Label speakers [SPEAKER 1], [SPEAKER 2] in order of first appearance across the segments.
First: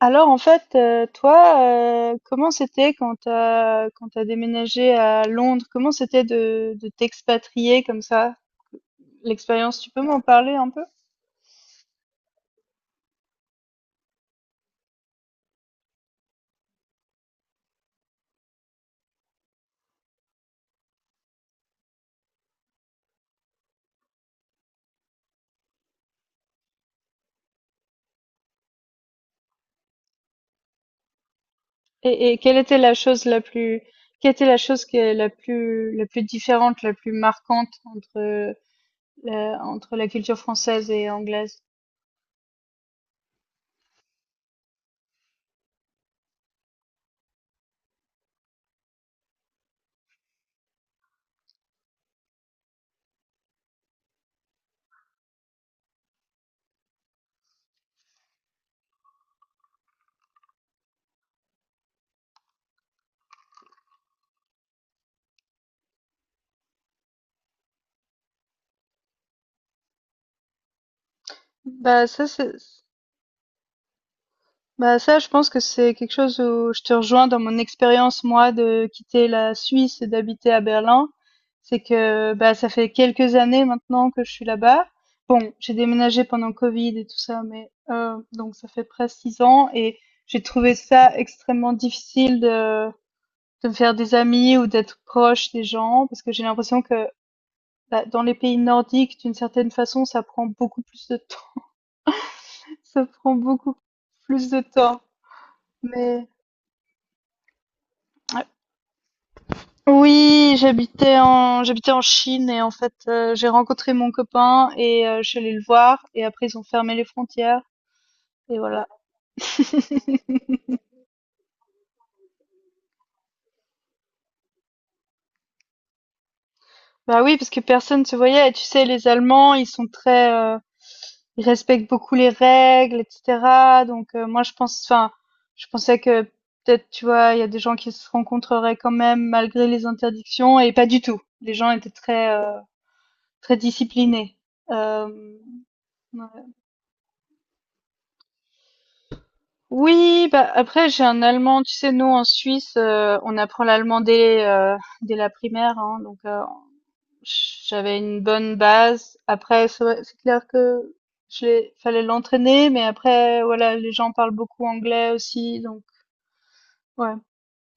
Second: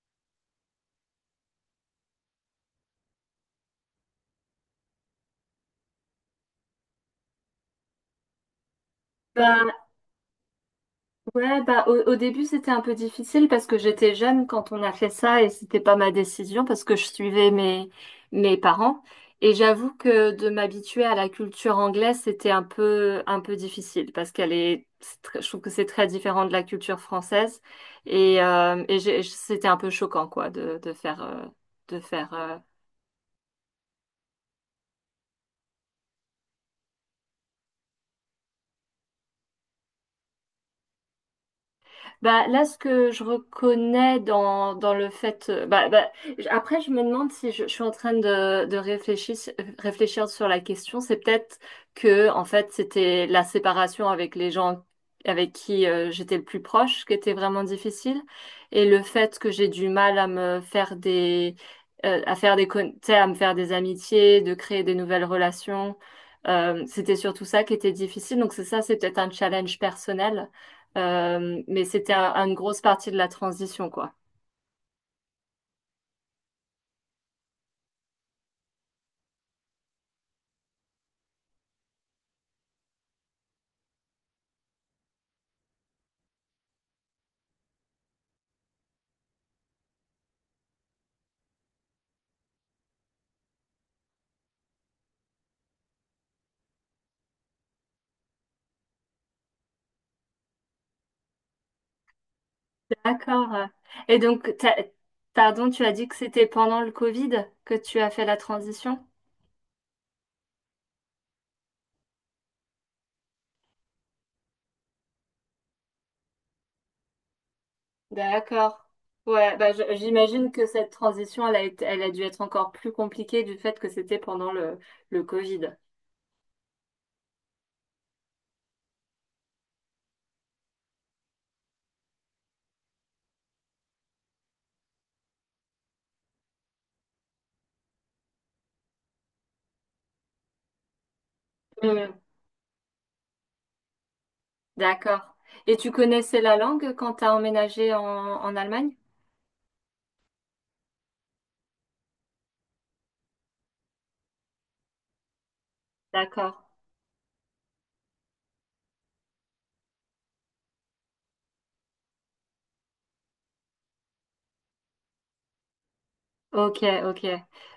[SPEAKER 1] Alors en fait, toi, comment c'était quand tu as quand tu déménagé à Londres? Comment c'était de t'expatrier comme ça?
[SPEAKER 2] Bah,
[SPEAKER 1] L'expérience, tu peux m'en parler un peu?
[SPEAKER 2] ouais, bah, au début, c'était un peu difficile parce que j'étais jeune quand on a fait ça et c'était pas ma décision parce que je suivais mes parents. Et j'avoue que de m'habituer à la culture anglaise, c'était un peu difficile parce c'est très- je trouve que c'est très différent de la culture française. Et c'était un peu choquant, quoi, de
[SPEAKER 1] Et
[SPEAKER 2] faire,
[SPEAKER 1] et quelle était la chose la plus quelle était la chose qui est la plus différente, la plus marquante entre entre la culture française et anglaise?
[SPEAKER 2] bah, là, ce que je reconnais dans le fait. Après, je me demande si je suis en train de réfléchir, réfléchir sur la question. C'est peut-être que, en fait, c'était la séparation avec les gens avec qui j'étais le plus proche qui était vraiment difficile. Et le fait que j'ai du mal à me faire des, à faire tu sais, à me faire des amitiés, de créer des nouvelles relations. C'était surtout ça qui était difficile. Donc, c'est ça, c'est peut-être un challenge personnel. Euh, mais
[SPEAKER 1] Bah
[SPEAKER 2] c'était
[SPEAKER 1] ça
[SPEAKER 2] un- une
[SPEAKER 1] c'est
[SPEAKER 2] grosse partie de la transition, quoi.
[SPEAKER 1] bah ça je pense que c'est quelque chose où je te rejoins dans mon expérience, moi, de quitter la Suisse et d'habiter à Berlin. C'est que bah ça fait quelques années maintenant que je suis là-bas. Bon, j'ai déménagé pendant Covid et tout ça, mais donc ça fait presque 6 ans, et j'ai trouvé ça extrêmement difficile de me faire des amis ou d'être proche des gens, parce que j'ai l'impression que bah, dans les pays nordiques, d'une certaine façon, ça prend beaucoup plus de temps. Ça prend
[SPEAKER 2] D'accord.
[SPEAKER 1] beaucoup
[SPEAKER 2] Et
[SPEAKER 1] plus
[SPEAKER 2] donc,
[SPEAKER 1] de temps,
[SPEAKER 2] pardon, tu as dit que
[SPEAKER 1] mais
[SPEAKER 2] c'était pendant le Covid que tu as fait la
[SPEAKER 1] Ouais.
[SPEAKER 2] transition?
[SPEAKER 1] Oui, j'habitais en Chine, et en fait j'ai rencontré mon copain et je suis allée le voir, et après ils ont fermé les frontières et voilà.
[SPEAKER 2] D'accord. Ouais, bah, j'imagine que cette transition, elle a dû être encore plus compliquée du fait que c'était pendant le Covid.
[SPEAKER 1] Bah oui, parce que personne se voyait, et tu sais, les Allemands, ils sont très ils respectent beaucoup les règles etc. Donc moi je pense, enfin je pensais que peut-être, tu vois, il y a des gens qui se rencontreraient quand même malgré les interdictions, et pas du tout. Les gens étaient
[SPEAKER 2] Hmm,
[SPEAKER 1] très très disciplinés. Euh,
[SPEAKER 2] D'accord. Et tu
[SPEAKER 1] Ouais.
[SPEAKER 2] connaissais la langue quand tu as emménagé en Allemagne?
[SPEAKER 1] Oui, bah après j'ai un allemand, tu sais, nous en Suisse, on apprend l'allemand dès, dès la primaire, hein, donc
[SPEAKER 2] D'accord.
[SPEAKER 1] j'avais une bonne base. Après, c'est clair que fallait l'entraîner, mais après, voilà, les gens parlent beaucoup anglais aussi, donc
[SPEAKER 2] Ok,
[SPEAKER 1] ouais,
[SPEAKER 2] ok.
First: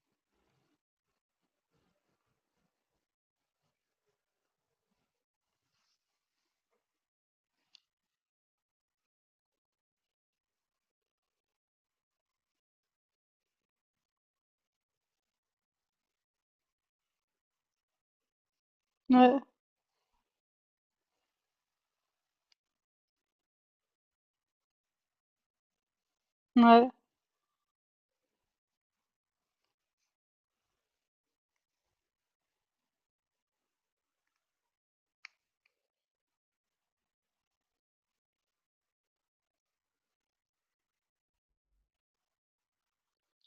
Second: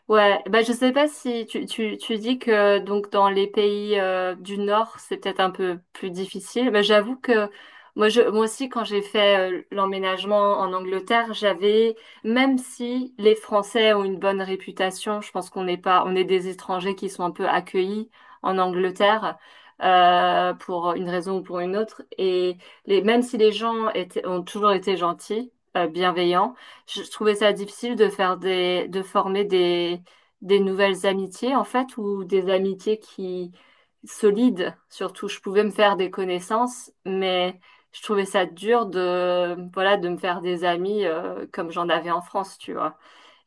[SPEAKER 2] Ouais, bah je sais pas si tu dis que donc dans les pays du Nord, c'est peut-être un peu plus difficile. Mais j'avoue que moi aussi quand j'ai fait l'emménagement en Angleterre, j'avais même si les Français ont une bonne réputation, je pense qu'on n'est pas on est des étrangers qui sont un peu accueillis en Angleterre
[SPEAKER 1] ouais,
[SPEAKER 2] pour une raison ou pour une autre. Et les même si les gens étaient ont toujours été gentils, bienveillants,
[SPEAKER 1] ouais,
[SPEAKER 2] je trouvais ça difficile de faire de former des nouvelles amitiés, en fait, ou des amitiés solides, surtout. Je pouvais me faire des connaissances, mais je trouvais ça dur voilà, de me faire des amis, comme j'en avais en France, tu vois.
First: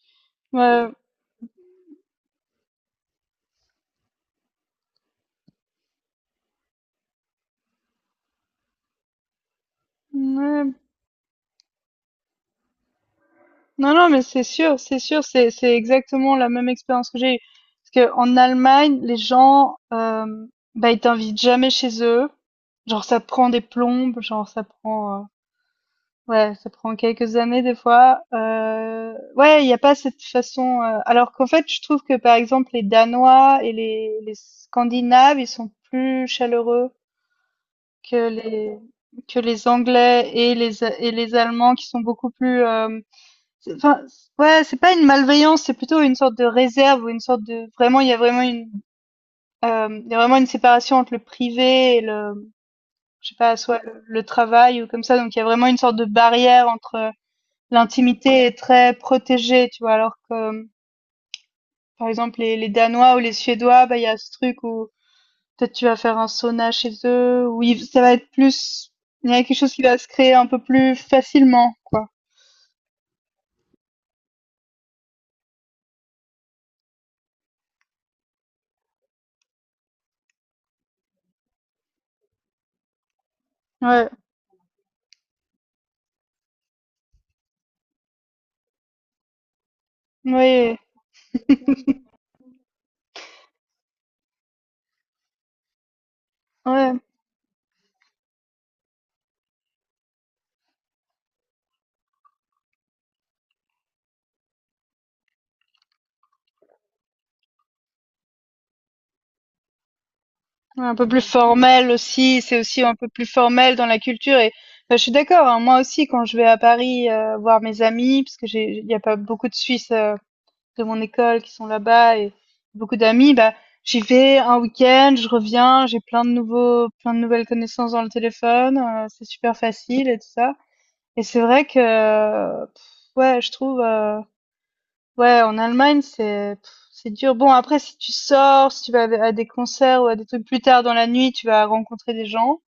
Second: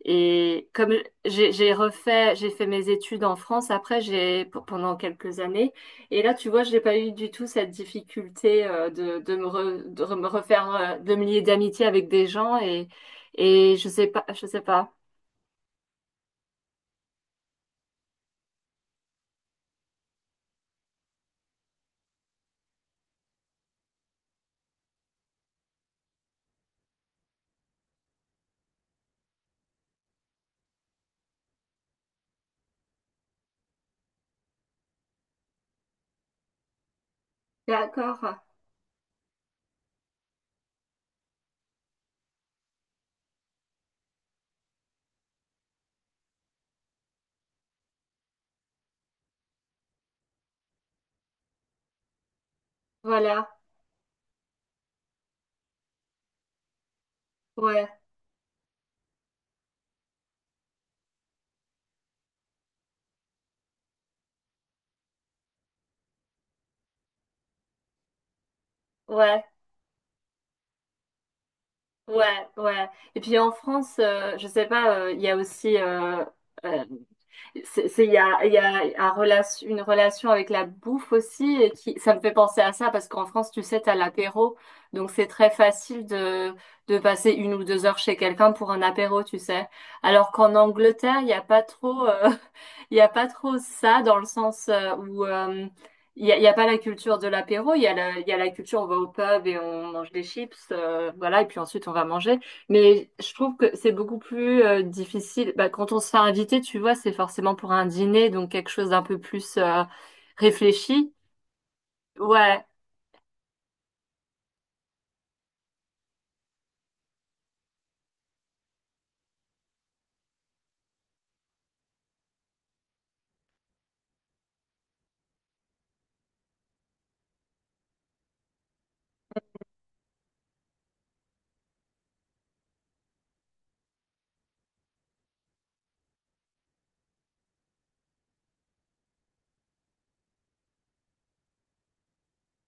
[SPEAKER 2] Et
[SPEAKER 1] ouais,
[SPEAKER 2] comme j'ai fait mes études en France après, pendant quelques années. Et là, tu vois, j'ai pas eu du tout cette difficulté de de me
[SPEAKER 1] ouais.
[SPEAKER 2] refaire, de me lier d'amitié avec des gens. Et je
[SPEAKER 1] Non,
[SPEAKER 2] sais
[SPEAKER 1] non, mais
[SPEAKER 2] pas,
[SPEAKER 1] c'est
[SPEAKER 2] je sais
[SPEAKER 1] sûr,
[SPEAKER 2] pas.
[SPEAKER 1] c'est sûr, c'est exactement la même expérience que j'ai eue. Parce que en Allemagne, les gens, bah, ils t'invitent jamais chez eux. Genre, ça prend des plombes, genre, ça prend, ouais, ça prend quelques années des fois. Ouais, il n'y a pas cette façon. Alors qu'en fait, je trouve que par exemple, les Danois et les Scandinaves, ils sont plus chaleureux que
[SPEAKER 2] D'accord.
[SPEAKER 1] les que les Anglais et les Allemands, qui sont beaucoup plus enfin, ouais, c'est pas une malveillance, c'est plutôt une sorte de réserve, ou une sorte de, vraiment il y a vraiment une il y a vraiment une séparation entre le privé et le, je sais
[SPEAKER 2] Voilà.
[SPEAKER 1] pas, soit le travail ou comme ça. Donc il y a vraiment une sorte de barrière entre,
[SPEAKER 2] Ouais.
[SPEAKER 1] l'intimité est très protégée, tu vois, alors que par exemple les Danois ou les Suédois, bah il y a ce truc où peut-être tu vas faire un sauna chez eux où ça va être plus, il y a
[SPEAKER 2] Ouais.
[SPEAKER 1] quelque chose qui va se créer un peu plus facilement, quoi.
[SPEAKER 2] Ouais. Ouais. Et puis en France, je sais pas, il y a aussi euh, c'est- il y a une relation avec la bouffe aussi, ça me fait penser à ça, parce qu'en France, tu sais, t'as
[SPEAKER 1] Ouais.
[SPEAKER 2] l'apéro, donc c'est très facile de passer 1 ou 2 heures chez quelqu'un pour un apéro, tu sais. Alors qu'en
[SPEAKER 1] Oui.
[SPEAKER 2] Angleterre, il n'y a pas trop, il y a pas trop ça, dans le sens où il il y a pas la
[SPEAKER 1] Ouais.
[SPEAKER 2] culture de l'apéro, il y a il y a la culture, on va au pub et on mange des chips, voilà, et puis ensuite on va manger. Mais je trouve que c'est beaucoup plus difficile. Bah, quand on se fait inviter, tu vois, c'est forcément pour un dîner, donc quelque chose d'un peu plus
[SPEAKER 1] Ouais, un peu
[SPEAKER 2] réfléchi.
[SPEAKER 1] plus formel aussi, c'est
[SPEAKER 2] Ouais,
[SPEAKER 1] aussi un peu plus formel dans la culture, et bah, je suis d'accord, hein, moi aussi quand je vais à Paris voir mes amis, parce que j'ai, il y a pas beaucoup de Suisses de mon école qui sont là-bas, et beaucoup d'amis, bah j'y vais un week-end, je reviens, j'ai plein de nouveaux, plein de nouvelles connaissances dans le téléphone, c'est super facile et tout ça. Et c'est vrai que, pff, ouais, je trouve. Ouais, en Allemagne, c'est pff, c'est dur. Bon, après, si tu sors, si tu vas à des concerts ou à des trucs plus tard dans la nuit, tu vas rencontrer des gens.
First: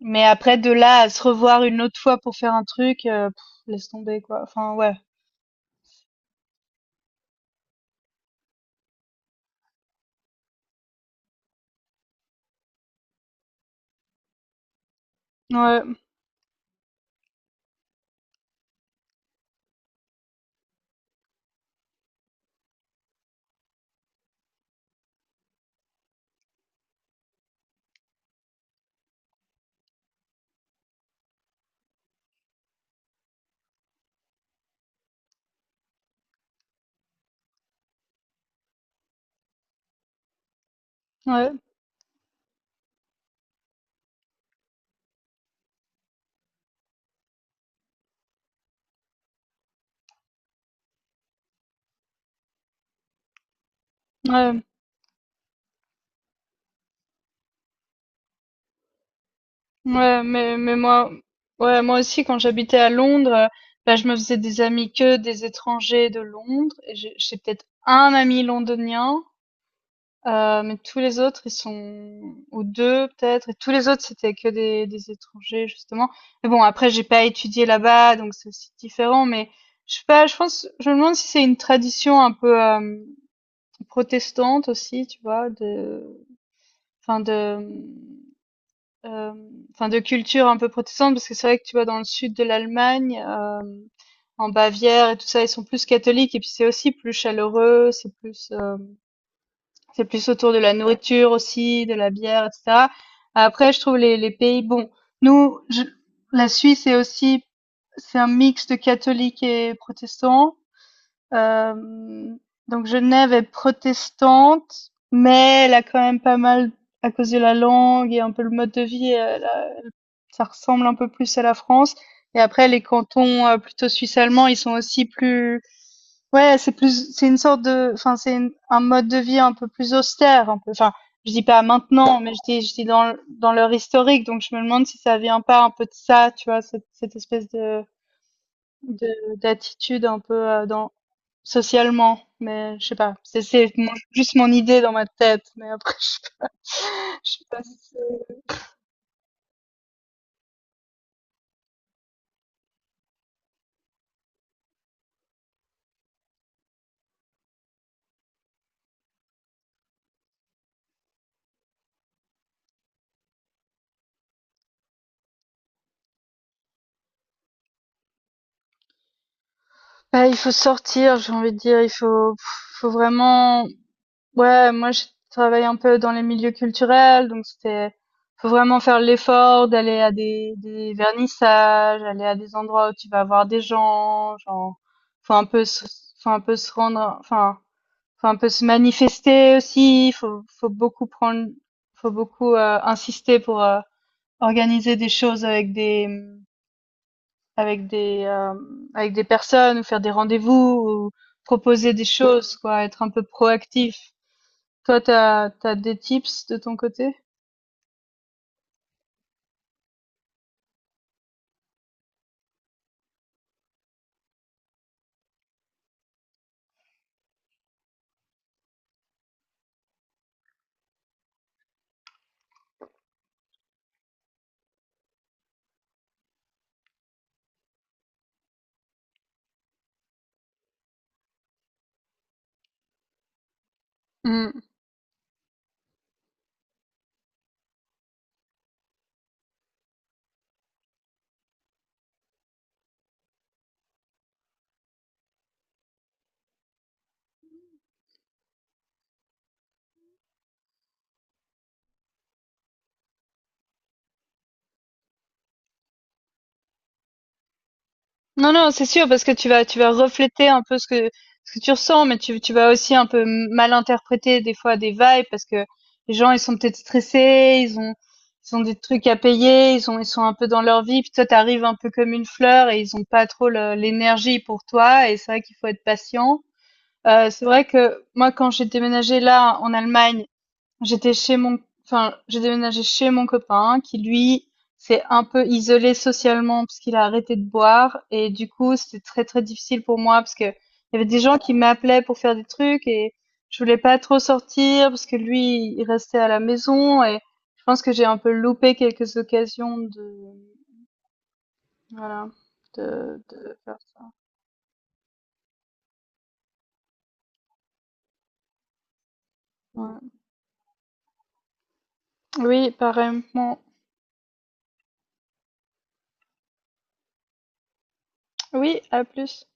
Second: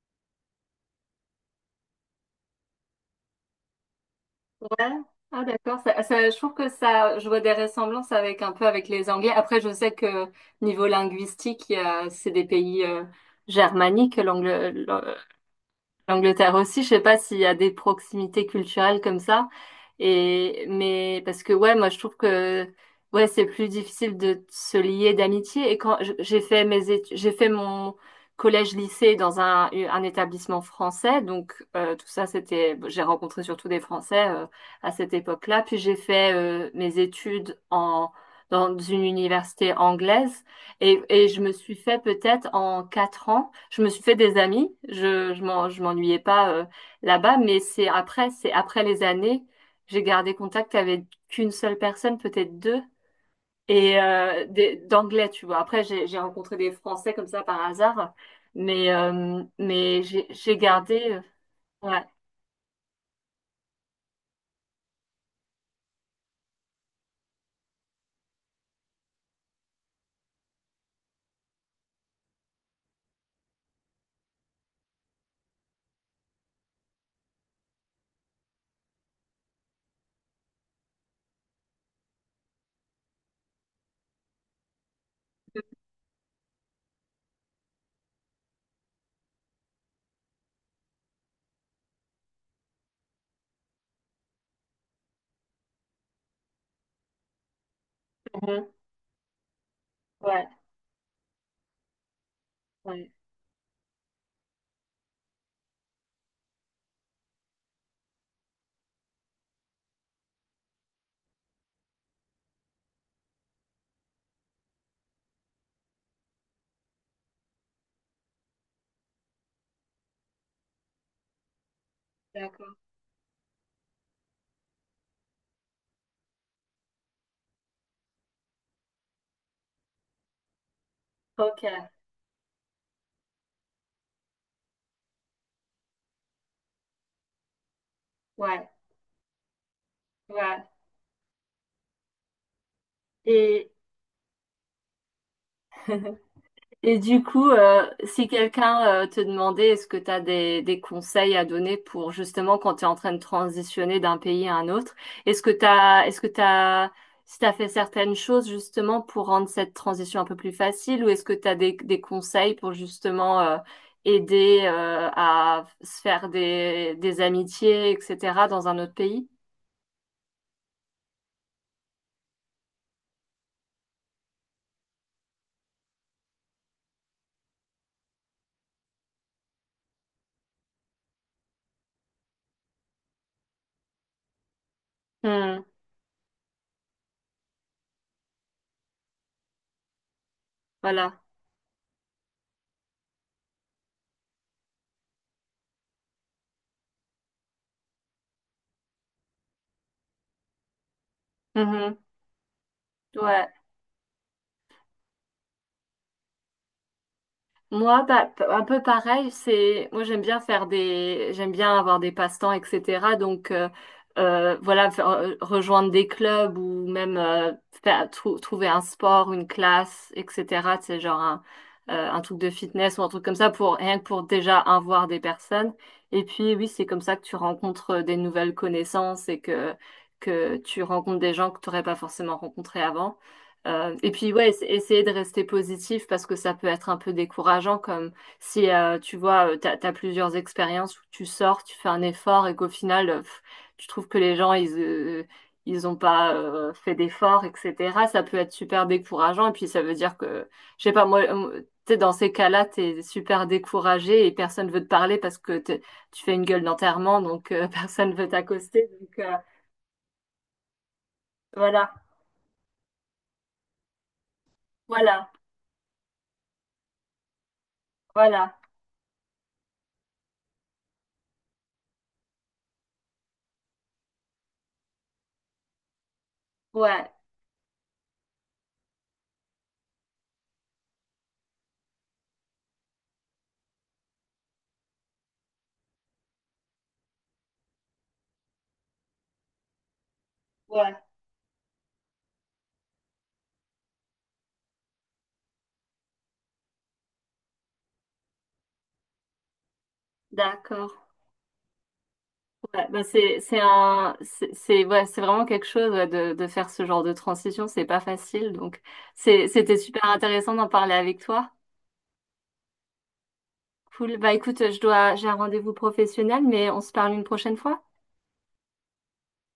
[SPEAKER 1] Mais après, de là à se revoir une autre fois pour faire un truc, pff, laisse tomber, quoi. Enfin,
[SPEAKER 2] ouais.
[SPEAKER 1] ouais,
[SPEAKER 2] Ah d'accord. Ça, je trouve que ça, je vois des ressemblances avec un peu avec les Anglais. Après, je sais que niveau linguistique, c'est des pays germaniques,
[SPEAKER 1] ouais,
[SPEAKER 2] l'Angleterre aussi, je sais pas s'il y a des proximités culturelles comme ça. Mais parce que ouais, moi je trouve que ouais, c'est plus difficile de se lier d'amitié. Et quand j'ai fait mes études, j'ai fait mon collège-lycée dans un établissement français, donc tout ça c'était, bon, j'ai rencontré surtout des Français à cette époque-là. Puis j'ai fait mes études en dans une université anglaise. Et je me
[SPEAKER 1] ouais,
[SPEAKER 2] suis fait peut-être en 4 ans, je me suis fait des amis. Je je m'ennuyais pas là-bas, mais c'est après les années, j'ai gardé contact avec qu'une seule personne, peut-être deux, et
[SPEAKER 1] ouais, ouais.
[SPEAKER 2] d'anglais, tu vois. Après, j'ai rencontré des Français comme ça par hasard, mais
[SPEAKER 1] Mais,
[SPEAKER 2] j'ai
[SPEAKER 1] mais
[SPEAKER 2] gardé.
[SPEAKER 1] moi, ouais, moi
[SPEAKER 2] Ouais.
[SPEAKER 1] aussi, quand j'habitais à Londres, bah, je me faisais des amis que des étrangers de Londres. Et j'ai peut-être un ami londonien. Mais tous les autres, ils sont, ou 2 peut-être, et tous les autres, c'était que des étrangers justement. Mais bon, après j'ai pas étudié là-bas, donc c'est aussi différent, mais je sais pas, je me demande si c'est une tradition un peu, protestante aussi, tu vois? De, enfin de, enfin de culture un peu protestante, parce que c'est vrai que tu vois, dans le sud de l'Allemagne, en Bavière et tout ça, ils sont plus catholiques, et puis c'est aussi plus chaleureux, c'est plus,
[SPEAKER 2] Mhm.
[SPEAKER 1] hem c'est plus
[SPEAKER 2] Ouais,
[SPEAKER 1] autour de la nourriture aussi, de la bière, etc.
[SPEAKER 2] ouais,
[SPEAKER 1] Après, je trouve les pays, bon, nous, la Suisse est aussi, c'est un mix de catholiques et protestants. Euh, donc Genève est protestante, mais elle a quand même pas mal, à cause de la langue et un peu le mode de vie, ça ressemble un peu plus à la France. Et après,
[SPEAKER 2] d'accord.
[SPEAKER 1] les cantons plutôt suisse-allemands, ils sont aussi plus, ouais, c'est plus, c'est une sorte de, enfin, un mode de vie un peu plus austère, un peu. Enfin, je dis pas
[SPEAKER 2] Ok,
[SPEAKER 1] maintenant, mais je dis dans, dans leur historique, donc je me demande si ça vient pas un peu de ça, tu vois, cette espèce de,
[SPEAKER 2] ouais,
[SPEAKER 1] d'attitude un peu
[SPEAKER 2] ouais.
[SPEAKER 1] dans, socialement, mais je sais pas. C'est
[SPEAKER 2] Et
[SPEAKER 1] juste mon idée dans ma tête, mais après, je,
[SPEAKER 2] et du
[SPEAKER 1] je sais
[SPEAKER 2] coup,
[SPEAKER 1] pas si
[SPEAKER 2] si quelqu'un te demandait est-ce que tu as des conseils à donner pour justement quand tu es en train de transitionner d'un pays à un autre, est-ce que tu as, si tu as fait certaines choses justement pour rendre cette transition un peu plus facile, ou est-ce que tu as des conseils pour justement aider à se faire des amitiés, etc., dans un autre pays?
[SPEAKER 1] Bah, il faut sortir, j'ai envie de dire, faut vraiment, ouais, moi je travaille un peu dans les milieux culturels, donc c'était, faut vraiment faire l'effort d'aller à des vernissages, aller à des endroits où tu vas voir des gens, genre faut un
[SPEAKER 2] Hmm,
[SPEAKER 1] peu se, faut un peu se rendre, enfin faut un peu se manifester aussi, faut beaucoup
[SPEAKER 2] voilà.
[SPEAKER 1] prendre, faut beaucoup insister pour organiser des choses avec des, avec des euh, avec des personnes, ou faire des rendez-vous, ou proposer
[SPEAKER 2] Mhm.
[SPEAKER 1] des choses, quoi, être un peu
[SPEAKER 2] Ouais.
[SPEAKER 1] proactif. Toi, t'as, t'as des tips de ton côté?
[SPEAKER 2] Moi, bah, un peu pareil, c'est moi j'aime bien faire des j'aime bien avoir des passe-temps, etc. Donc voilà, rejoindre des clubs ou même euh, trouver un sport, une classe, etc. C'est un truc de fitness ou un truc comme ça pour rien que pour déjà un voir des personnes. Et puis oui, c'est comme ça que tu rencontres des nouvelles connaissances et que tu rencontres des gens que tu n'aurais pas forcément rencontrés avant. Et puis ouais,
[SPEAKER 1] Mm.
[SPEAKER 2] essayer de rester positif parce que ça peut être un peu décourageant comme si tu vois, t'as, t'as plusieurs expériences où tu sors, tu fais un effort et qu'au final, pff, tu trouves que les gens, ils ont pas fait d'efforts, etc. Ça peut être super décourageant et puis ça veut dire que, je sais pas, moi, t'es dans ces cas-là, t'es super découragé et personne veut te parler parce que tu fais une gueule d'enterrement, donc personne veut
[SPEAKER 1] Non, non, c'est
[SPEAKER 2] t'accoster.
[SPEAKER 1] sûr,
[SPEAKER 2] Donc
[SPEAKER 1] parce que tu vas refléter un peu ce que tu
[SPEAKER 2] voilà,
[SPEAKER 1] ressens, mais tu vas aussi un peu mal interpréter des fois des vibes,
[SPEAKER 2] voilà,
[SPEAKER 1] parce que les gens, ils sont peut-être stressés,
[SPEAKER 2] voilà,
[SPEAKER 1] ils ont des trucs à payer, ils ont, ils sont un peu dans leur vie, puis toi, t'arrives un peu comme une fleur et ils ont pas trop l'énergie pour toi, et c'est vrai qu'il faut être patient.
[SPEAKER 2] ouais,
[SPEAKER 1] C'est vrai que moi, quand j'ai déménagé là en Allemagne, J'étais chez mon, enfin, j'ai déménagé chez mon copain qui lui s'est un peu isolé socialement parce qu'il a arrêté de boire, et du coup c'était très très difficile pour moi, parce que il
[SPEAKER 2] ouais,
[SPEAKER 1] y avait des gens qui m'appelaient pour faire des trucs, et je voulais pas trop sortir parce que lui il restait à la maison, et je pense que j'ai un peu loupé quelques occasions de
[SPEAKER 2] d'accord.
[SPEAKER 1] voilà
[SPEAKER 2] Ouais, bah c'est
[SPEAKER 1] de faire ça.
[SPEAKER 2] un c'est- ouais, c'est vraiment quelque chose ouais, de faire ce genre de transition, c'est pas facile. Donc c'était super
[SPEAKER 1] Ouais.
[SPEAKER 2] intéressant d'en parler avec toi.
[SPEAKER 1] Oui, pareillement.
[SPEAKER 2] Cool. Bah écoute, je dois j'ai un rendez-vous professionnel, mais on se parle une prochaine fois.
[SPEAKER 1] Oui, à plus.